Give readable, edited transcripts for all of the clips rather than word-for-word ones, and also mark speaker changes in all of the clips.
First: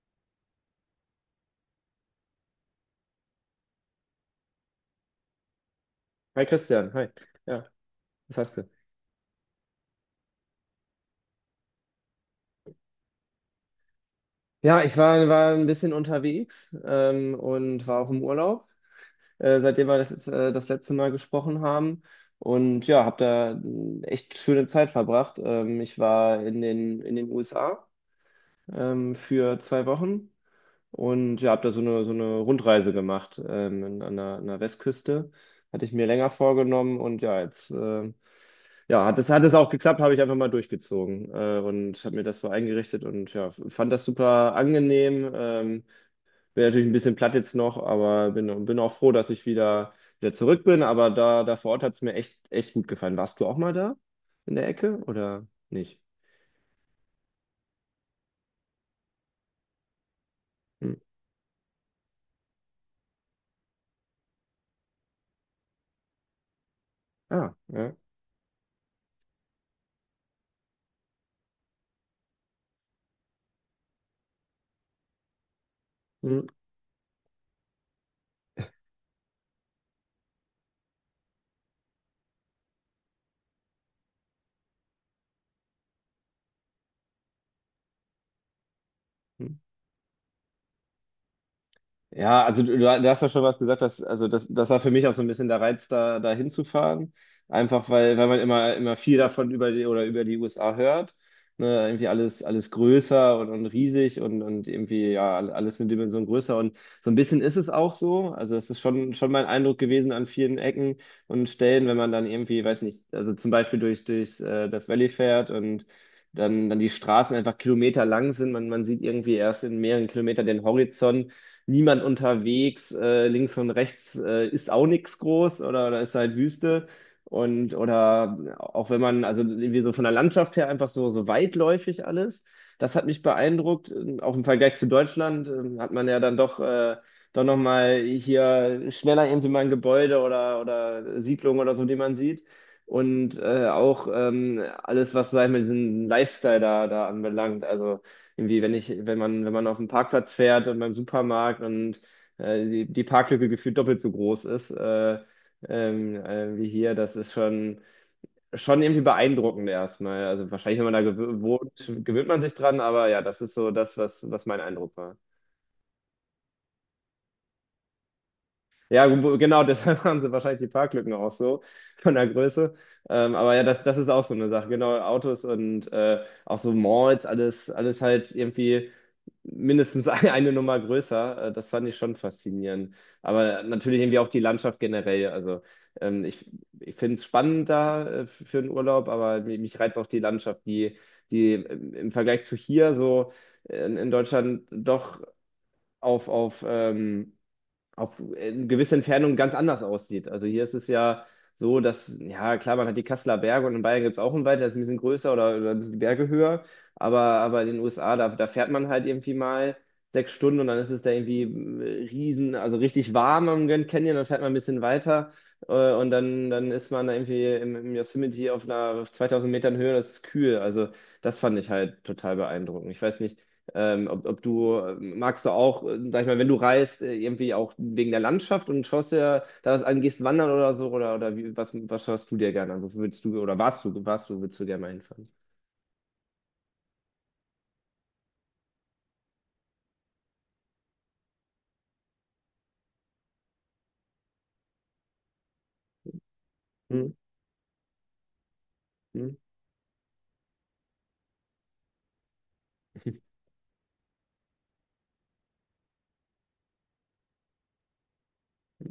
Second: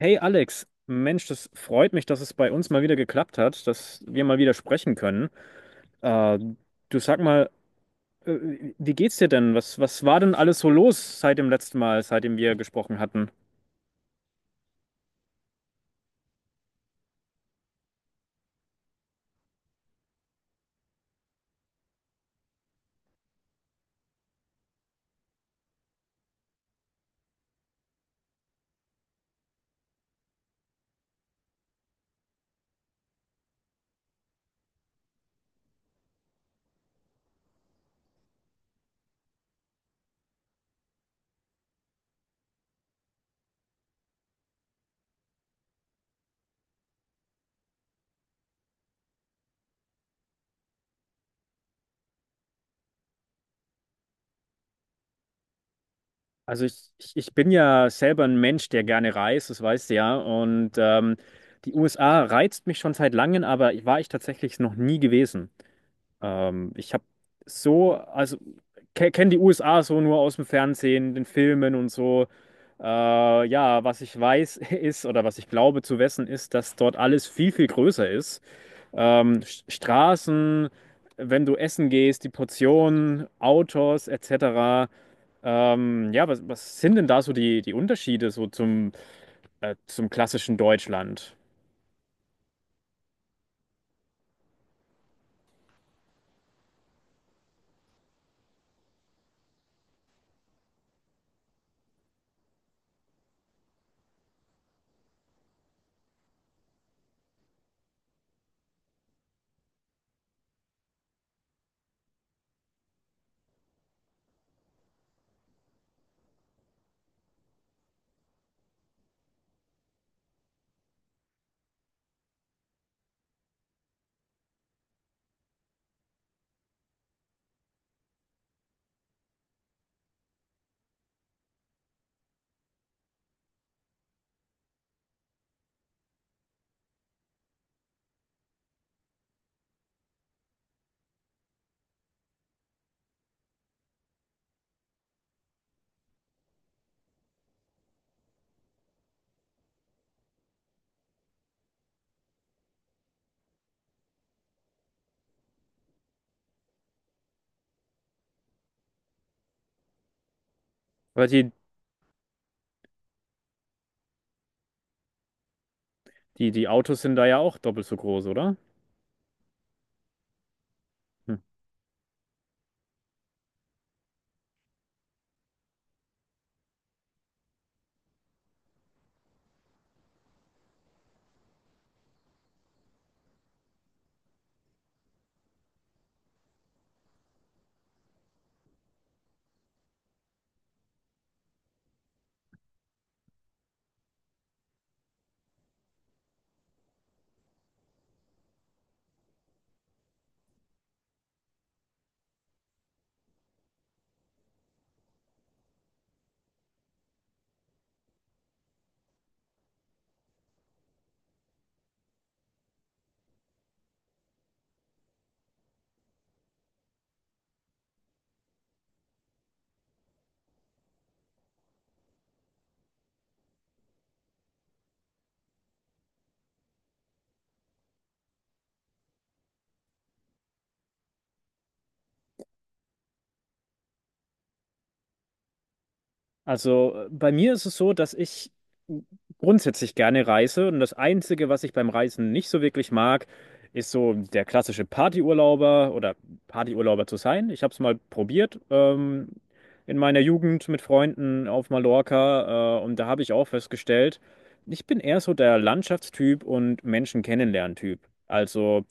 Speaker 1: Hey Alex, Mensch, das freut mich, dass es bei uns mal wieder geklappt hat, dass wir mal wieder sprechen können. Äh,
Speaker 2: Hi Christian,
Speaker 1: Du
Speaker 2: hi.
Speaker 1: sag mal,
Speaker 2: Ja, was hast du?
Speaker 1: wie geht's dir denn? Was war denn alles so los seit dem letzten Mal, seitdem wir gesprochen hatten?
Speaker 2: Ja, ich war ein bisschen unterwegs und war auch im Urlaub, seitdem wir das letzte Mal gesprochen haben. Und ja, habe da echt schöne Zeit verbracht. Ich war in den USA für 2 Wochen und ja, habe da so eine Rundreise gemacht an der Westküste. Hatte ich mir länger vorgenommen und ja, jetzt Ja, hat das hat es auch geklappt, habe ich einfach mal durchgezogen und habe mir das so eingerichtet und ja, fand das super angenehm. Bin natürlich ein bisschen platt jetzt noch, aber bin auch froh, dass ich wieder zurück bin. Aber da vor Ort hat es mir echt, echt gut gefallen. Warst du auch mal da in der Ecke oder nicht?
Speaker 1: Also ich bin ja selber ein Mensch, der gerne reist, das weißt du ja. Und
Speaker 2: Hm.
Speaker 1: die USA reizt mich schon seit langem, aber war ich tatsächlich noch nie gewesen. Ich habe
Speaker 2: Ah,
Speaker 1: so,
Speaker 2: ja.
Speaker 1: also kenne die USA so nur aus dem Fernsehen, den Filmen und so. Ja, was ich weiß ist oder was ich glaube zu wissen
Speaker 2: Hm.
Speaker 1: ist, dass dort alles viel größer ist. Straßen, wenn du essen gehst, die Portionen, Autos etc. Ja, was sind denn da so die Unterschiede so zum,
Speaker 2: Hm.
Speaker 1: äh, zum klassischen Deutschland?
Speaker 2: Ja, also du hast ja schon was gesagt, dass, also das war für mich auch so ein bisschen der Reiz, da hinzufahren. Einfach weil man immer viel davon über die USA hört. Ne, irgendwie alles größer und riesig und irgendwie ja alles eine Dimension größer. Und so ein bisschen ist es auch so. Also das ist schon mein Eindruck gewesen an vielen Ecken und Stellen, wenn man dann irgendwie, weiß nicht, also zum Beispiel durchs Death Valley fährt und dann die Straßen einfach kilometerlang sind. Man sieht irgendwie erst in mehreren Kilometern den Horizont, niemand unterwegs, links und rechts ist auch nichts groß, oder ist halt Wüste. Und oder auch wenn man, also irgendwie so von der Landschaft her einfach so, so weitläufig alles. Das hat mich beeindruckt. Auch im Vergleich zu Deutschland hat man ja dann doch nochmal hier schneller irgendwie mal ein Gebäude oder Siedlung oder so, die man sieht. Und auch alles, was, sag ich mal, diesen Lifestyle da anbelangt. Also irgendwie, wenn man auf den Parkplatz fährt und beim Supermarkt und die Parklücke gefühlt doppelt so groß ist, wie hier, das ist schon irgendwie beeindruckend erstmal. Also wahrscheinlich, wenn man da
Speaker 1: Weil die,
Speaker 2: wohnt, gewöhnt man sich dran, aber ja, das ist so das, was mein Eindruck war.
Speaker 1: die, die Autos sind da ja auch doppelt so groß, oder?
Speaker 2: Ja, genau, deshalb haben sie wahrscheinlich die Parklücken auch
Speaker 1: Hm.
Speaker 2: so von der Größe. Aber ja, das ist auch so eine Sache. Genau, Autos und auch so Malls, alles halt irgendwie. Mindestens eine Nummer größer. Das fand ich schon faszinierend. Aber natürlich irgendwie auch die Landschaft generell. Also ähm, ich, ich finde es spannend da für einen Urlaub, aber mich reizt auch die Landschaft, die im Vergleich zu hier so in Deutschland doch auf, auf ähm, auf in gewisser Entfernung ganz anders aussieht. Also hier ist es ja so, dass, ja klar, man hat die Kasseler Berge und in Bayern gibt es auch einen Wald, der ist ein bisschen größer, oder sind die Berge höher, aber in den USA, da fährt man halt irgendwie mal 6 Stunden und dann ist es da irgendwie riesen, also richtig warm am Grand Canyon, dann fährt man ein bisschen weiter und dann ist man da irgendwie im Yosemite auf 2000 Metern Höhe, das ist kühl. Also das fand ich halt total beeindruckend. Ich weiß nicht, magst du auch, sag ich mal, wenn du reist, irgendwie auch wegen der Landschaft und schaust dir da was an, gehst wandern oder so, oder wie, was schaust du dir gerne an? Wofür willst du, oder warst du, willst du gerne mal hinfahren?
Speaker 1: Also bei mir ist es so, dass ich grundsätzlich gerne reise und das Einzige, was ich beim Reisen nicht so wirklich mag, ist so der klassische Partyurlauber oder Partyurlauber
Speaker 2: Hm,
Speaker 1: zu sein. Ich habe es mal probiert,
Speaker 2: hm,
Speaker 1: in meiner Jugend mit Freunden auf Mallorca, und da habe ich auch festgestellt, ich bin eher so der Landschaftstyp und Menschen kennenlernen-Typ. Also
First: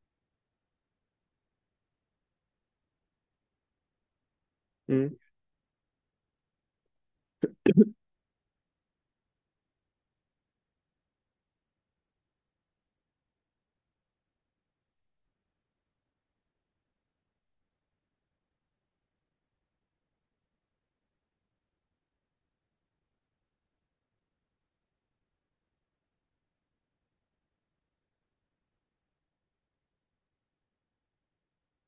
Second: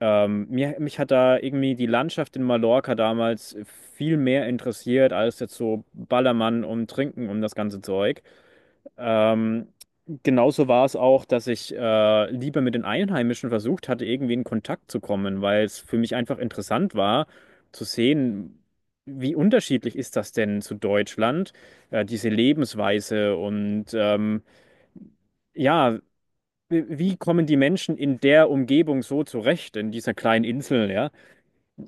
Speaker 1: mich hat da irgendwie die Landschaft in Mallorca damals viel mehr interessiert
Speaker 2: hm,
Speaker 1: als jetzt so Ballermann und Trinken und das ganze Zeug. Ähm, Genauso war es auch, dass ich lieber mit den Einheimischen versucht hatte, irgendwie in Kontakt zu kommen, weil es für mich einfach interessant war, zu sehen, wie unterschiedlich ist das denn zu Deutschland, diese Lebensweise, und ja, wie kommen die Menschen in der Umgebung so zurecht, in dieser kleinen Insel, ja?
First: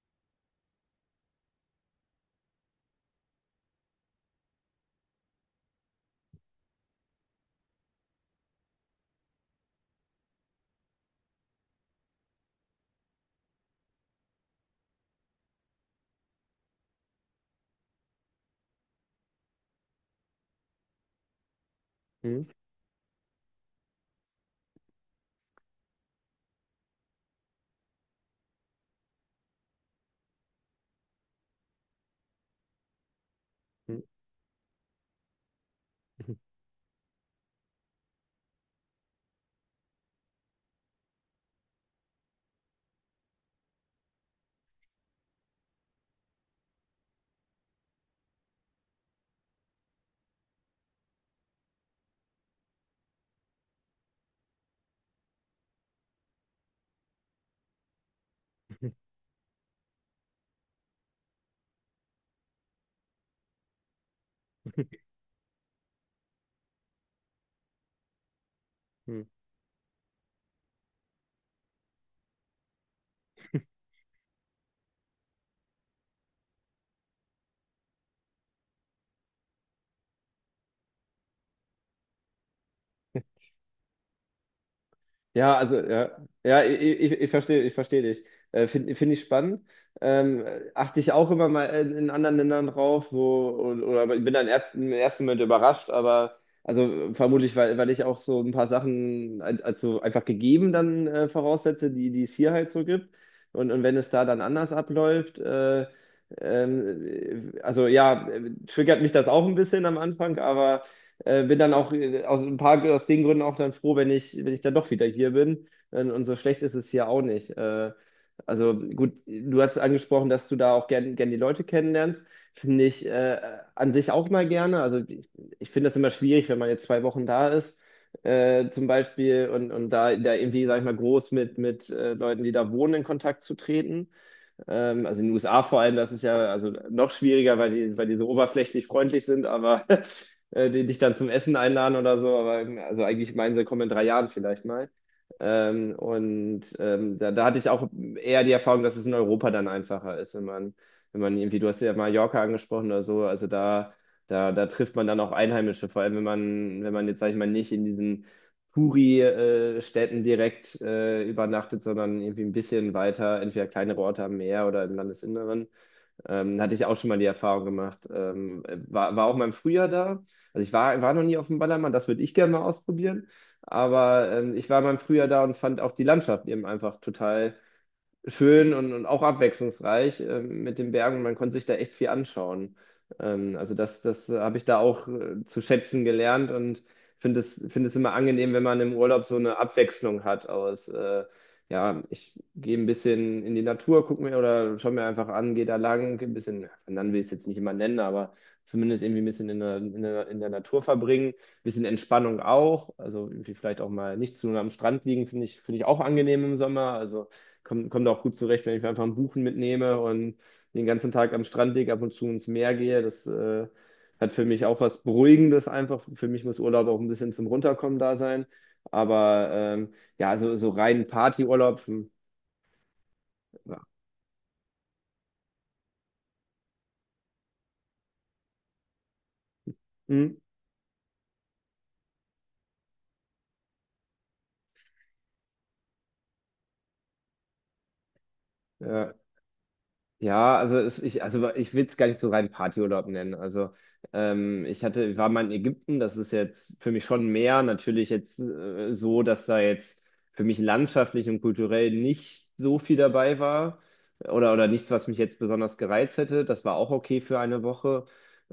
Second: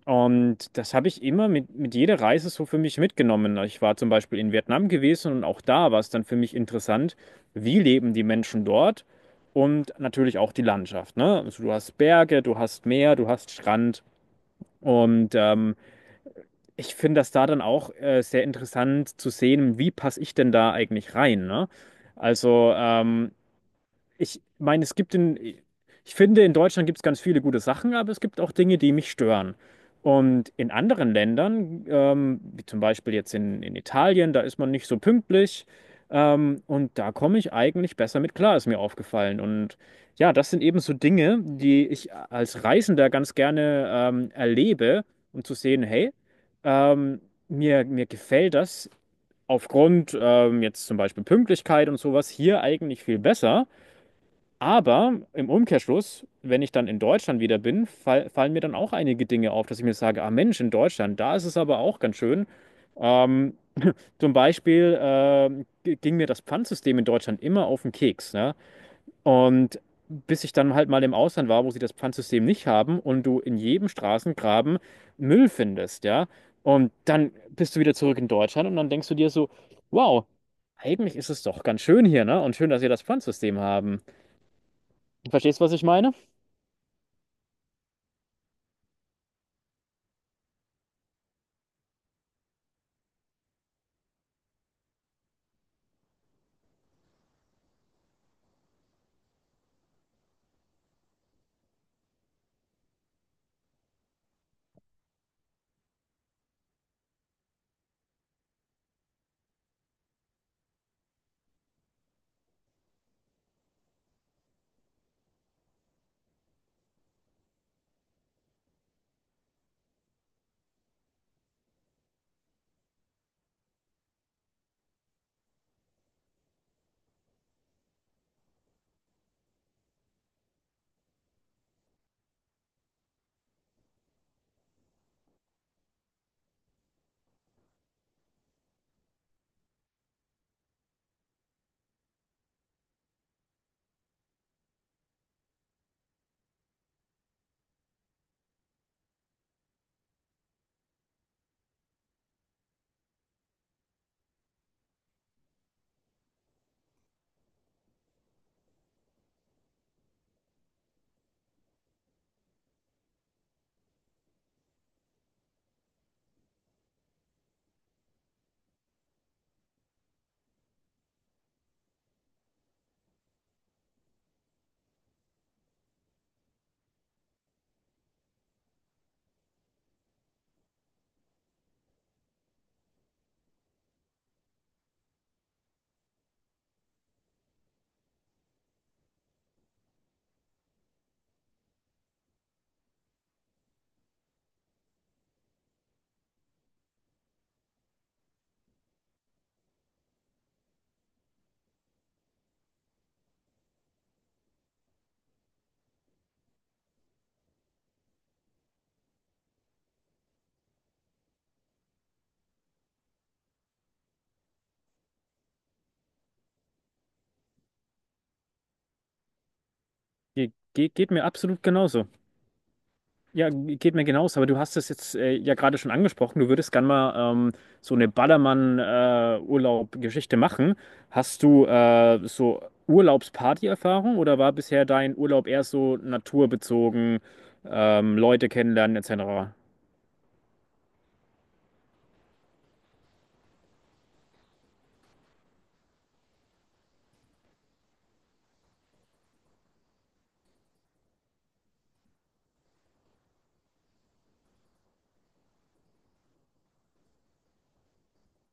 Speaker 1: Und das habe ich immer mit jeder Reise so für mich mitgenommen. Ich war zum Beispiel in Vietnam gewesen und auch da war es dann für mich interessant, wie leben die Menschen dort, und natürlich auch die Landschaft, ne? Also du hast Berge, du hast Meer, du hast Strand, und ich finde das da dann auch sehr interessant zu sehen, wie passe ich denn da eigentlich rein, ne?
Speaker 2: hm,
Speaker 1: Also ich meine, ich finde, in Deutschland gibt es ganz viele gute Sachen, aber es gibt auch Dinge, die mich stören. Und in anderen Ländern, wie zum Beispiel jetzt in
Speaker 2: hm,
Speaker 1: Italien, da ist man nicht so pünktlich.
Speaker 2: hm,
Speaker 1: Und da komme ich eigentlich besser mit klar, ist mir aufgefallen. Und ja, das sind eben so Dinge, die ich als Reisender ganz gerne erlebe, um zu sehen, hey, ähm, mir gefällt das aufgrund jetzt zum Beispiel Pünktlichkeit und sowas hier eigentlich viel besser. Aber im Umkehrschluss, wenn ich dann in Deutschland wieder bin, fallen mir dann
Speaker 2: hm.
Speaker 1: auch einige Dinge auf, dass ich mir sage, ah Mensch, in Deutschland, da ist es aber auch ganz schön. Ähm, Zum Beispiel ging mir das Pfandsystem in Deutschland immer auf den Keks, ne?
Speaker 2: Hm.
Speaker 1: Und bis ich dann halt mal im Ausland war, wo sie das Pfandsystem nicht haben und du in jedem Straßengraben Müll findest, ja? Und dann bist du wieder zurück in Deutschland und dann denkst du dir so, wow, eigentlich ist es doch ganz schön hier, ne? Und schön, dass wir das Pfandsystem haben.
Speaker 2: Ja,
Speaker 1: Verstehst du, was
Speaker 2: also
Speaker 1: ich
Speaker 2: ja,
Speaker 1: meine?
Speaker 2: ja, ich verstehe dich. Find ich spannend. Achte ich auch immer mal in anderen Ländern drauf, so oder bin dann erst im ersten Moment überrascht, aber also vermutlich, weil ich auch so ein paar Sachen als so einfach gegeben dann voraussetze, die es hier halt so gibt. Und wenn es da dann anders abläuft, also ja, triggert mich das auch ein bisschen am Anfang, aber bin dann auch aus ein paar aus den Gründen auch dann froh, wenn ich dann doch wieder hier bin. Und so schlecht ist es hier auch nicht. Also gut, du hast angesprochen, dass du da auch gern, gern die Leute kennenlernst. Finde ich an sich auch mal gerne. Also ich finde das immer schwierig, wenn man jetzt 2 Wochen da ist, zum Beispiel, und da irgendwie, sag ich mal, groß mit Leuten, die da wohnen, in Kontakt zu treten. Also in den USA vor allem, das ist ja also noch schwieriger, weil die so oberflächlich freundlich sind, aber die dich dann zum Essen einladen oder so. Aber also eigentlich meinen sie, komm in 3 Jahren vielleicht mal. Da hatte ich auch eher die Erfahrung, dass es in Europa dann einfacher ist, wenn man irgendwie, du hast ja Mallorca angesprochen oder so, also da trifft man dann auch Einheimische, vor allem wenn man jetzt, sag ich mal, nicht in diesen Touri-Städten direkt übernachtet, sondern irgendwie ein bisschen weiter, entweder kleinere Orte am Meer oder im Landesinneren. Hatte ich auch schon mal die Erfahrung gemacht. War auch mal im Frühjahr da. Also ich war noch nie auf dem Ballermann, das würde ich gerne mal ausprobieren. Aber ich war mal im Frühjahr da und fand auch die Landschaft eben einfach total schön und auch abwechslungsreich mit den Bergen. Man konnte sich da echt viel anschauen. Also das habe ich da auch zu schätzen gelernt und finde es immer angenehm, wenn man im Urlaub so eine Abwechslung hat aus, ja, ich gehe ein bisschen in die Natur, gucke mir oder schau mir einfach an, gehe da lang, ein bisschen, dann will ich es jetzt nicht immer nennen, aber zumindest irgendwie ein bisschen in der Natur verbringen, ein bisschen Entspannung auch, also irgendwie vielleicht auch mal nicht zu lange am Strand liegen, finde ich auch angenehm im Sommer, also komm da auch gut zurecht, wenn ich mir einfach ein Buchen mitnehme und den ganzen Tag am Strand liege, ab und zu ins Meer gehe. Das hat für mich auch was Beruhigendes einfach. Für mich muss Urlaub auch ein bisschen zum Runterkommen da sein. Aber ja,
Speaker 1: Ge
Speaker 2: so, so
Speaker 1: ge
Speaker 2: rein
Speaker 1: Geht mir absolut
Speaker 2: Partyurlaub,
Speaker 1: genauso.
Speaker 2: hm,
Speaker 1: Ja,
Speaker 2: ja.
Speaker 1: geht mir genauso. Aber du hast es jetzt, ja, gerade schon angesprochen. Du würdest gern mal so eine
Speaker 2: Hm,
Speaker 1: Ballermann-Urlaub-Geschichte machen. Hast du so Urlaubsparty-Erfahrung oder war bisher dein Urlaub eher so naturbezogen, Leute kennenlernen
Speaker 2: ja.
Speaker 1: etc.?
Speaker 2: Ja, also also ich will es gar nicht so rein Partyurlaub nennen. Also ich war mal in Ägypten, das ist jetzt für mich schon mehr natürlich jetzt so, dass da jetzt für mich landschaftlich und kulturell nicht so viel dabei war oder nichts, was mich jetzt besonders gereizt hätte. Das war auch okay für eine Woche,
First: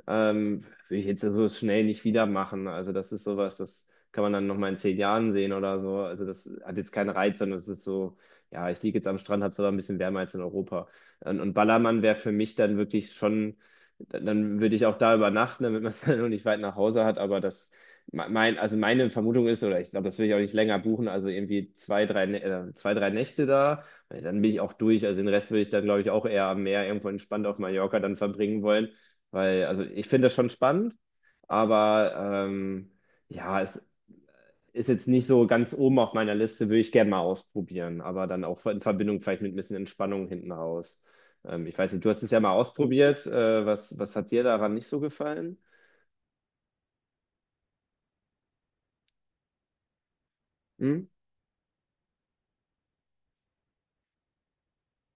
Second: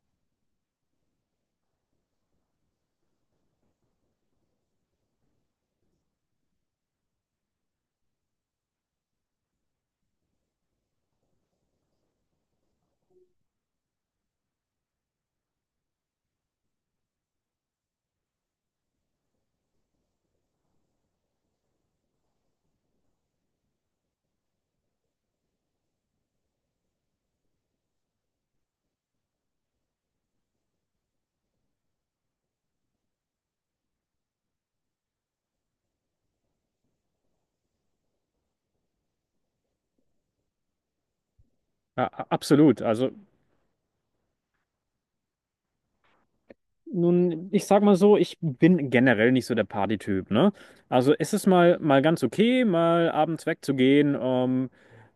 Speaker 2: würde ich jetzt so schnell nicht wieder machen. Also das ist sowas, das kann man dann noch mal in 10 Jahren sehen oder so. Also das hat jetzt keinen Reiz, sondern es ist so, ja, ich liege jetzt am Strand, habe es aber ein bisschen wärmer als in Europa. Und Ballermann wäre für mich dann wirklich schon, dann würde ich auch da übernachten, damit man es dann noch nicht weit nach Hause hat. Aber das, mein, also meine Vermutung ist, oder ich glaube, das will ich auch nicht länger buchen, also irgendwie zwei, drei Nächte da. Weil dann bin ich auch durch. Also den Rest würde ich dann, glaube ich, auch eher am Meer irgendwo entspannt auf Mallorca dann verbringen wollen. Weil, also ich finde das schon spannend, aber ähm, ja, es ist jetzt nicht so ganz oben auf meiner Liste, würde ich gerne mal ausprobieren, aber dann auch in Verbindung vielleicht mit ein bisschen Entspannung hinten raus. Ich weiß nicht,
Speaker 1: Ja,
Speaker 2: du hast es ja mal
Speaker 1: absolut.
Speaker 2: ausprobiert. Was hat dir daran nicht so gefallen?
Speaker 1: Nun, ich sag mal so, ich bin generell nicht so der Partytyp, ne?
Speaker 2: Hm?
Speaker 1: Also es ist mal ganz okay, mal abends wegzugehen,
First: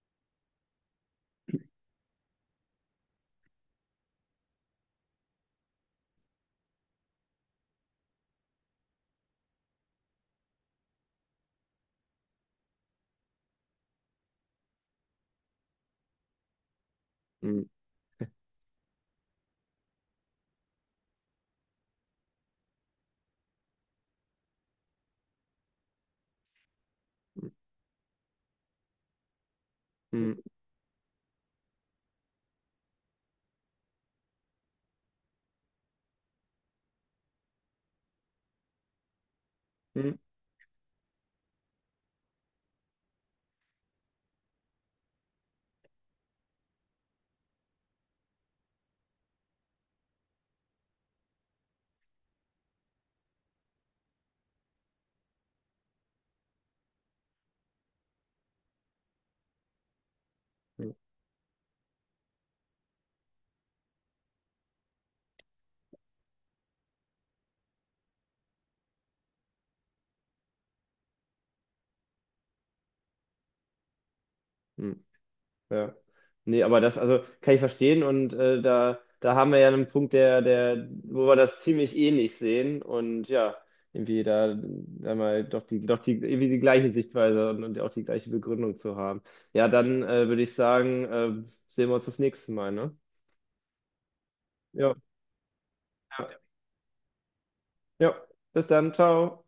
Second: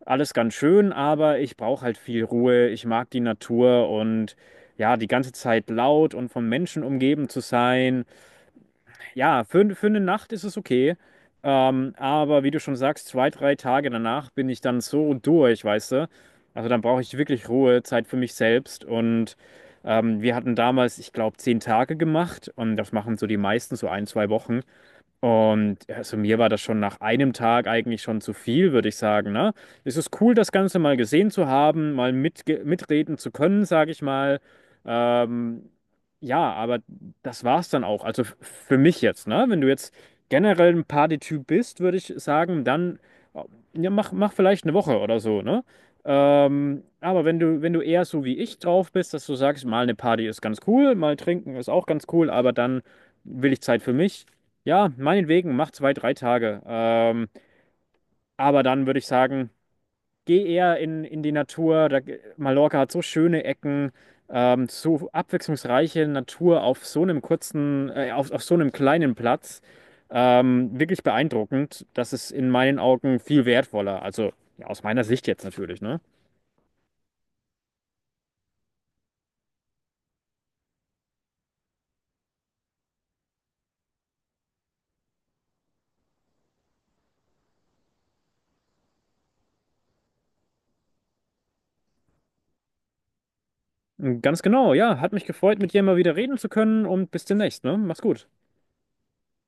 Speaker 1: alles ganz schön, aber ich brauche halt viel Ruhe, ich mag die Natur, und ja, die ganze Zeit laut und von Menschen umgeben zu sein. Ja, für eine Nacht ist es okay. Aber wie du schon sagst, zwei, drei Tage danach bin ich dann so durch, weißt du? Also dann brauche ich wirklich
Speaker 2: Hm,
Speaker 1: Ruhe, Zeit für mich selbst. Und wir hatten damals, ich glaube, zehn Tage gemacht. Und das machen so die meisten, so ein, zwei Wochen. Und ja, also mir war das schon nach einem
Speaker 2: hm,
Speaker 1: Tag eigentlich schon zu viel, würde ich sagen, ne? Es ist cool,
Speaker 2: hm,
Speaker 1: das Ganze mal gesehen zu haben, mal mitreden zu können, sage ich mal. Ähm, ja, aber das war's dann auch. Also für mich jetzt, ne? Wenn du jetzt
Speaker 2: hm,
Speaker 1: generell ein Partytyp bist, würde ich sagen, dann äh, ja, mach vielleicht eine Woche oder so, ne? Aber wenn du, wenn du eher so wie ich drauf bist, dass du sagst, mal eine Party ist ganz cool, mal trinken ist auch ganz cool, aber dann will ich Zeit für mich, ja, meinetwegen, mach zwei, drei Tage. Aber dann würde ich sagen, geh eher
Speaker 2: hm,
Speaker 1: in die Natur. Da, Mallorca hat so schöne Ecken, so abwechslungsreiche Natur auf so einem kurzen, auf so einem kleinen Platz. Wirklich beeindruckend. Das ist in meinen Augen viel wertvoller. Also ja, aus
Speaker 2: hm.
Speaker 1: meiner Sicht jetzt natürlich,
Speaker 2: Ja.
Speaker 1: ne?
Speaker 2: Nee, aber das, also kann ich verstehen und da haben wir ja einen Punkt, der, wo wir das ziemlich ähnlich sehen und ja, irgendwie da mal irgendwie die gleiche Sichtweise und auch die gleiche Begründung zu haben. Ja, dann würde ich sagen, sehen wir uns das nächste Mal, ne?
Speaker 1: Ganz genau,
Speaker 2: Ja,
Speaker 1: ja. Hat mich gefreut, mit dir mal wieder reden
Speaker 2: ja,
Speaker 1: zu können, und bis demnächst, ne? Mach's
Speaker 2: ja.
Speaker 1: gut.
Speaker 2: Bis dann, ciao.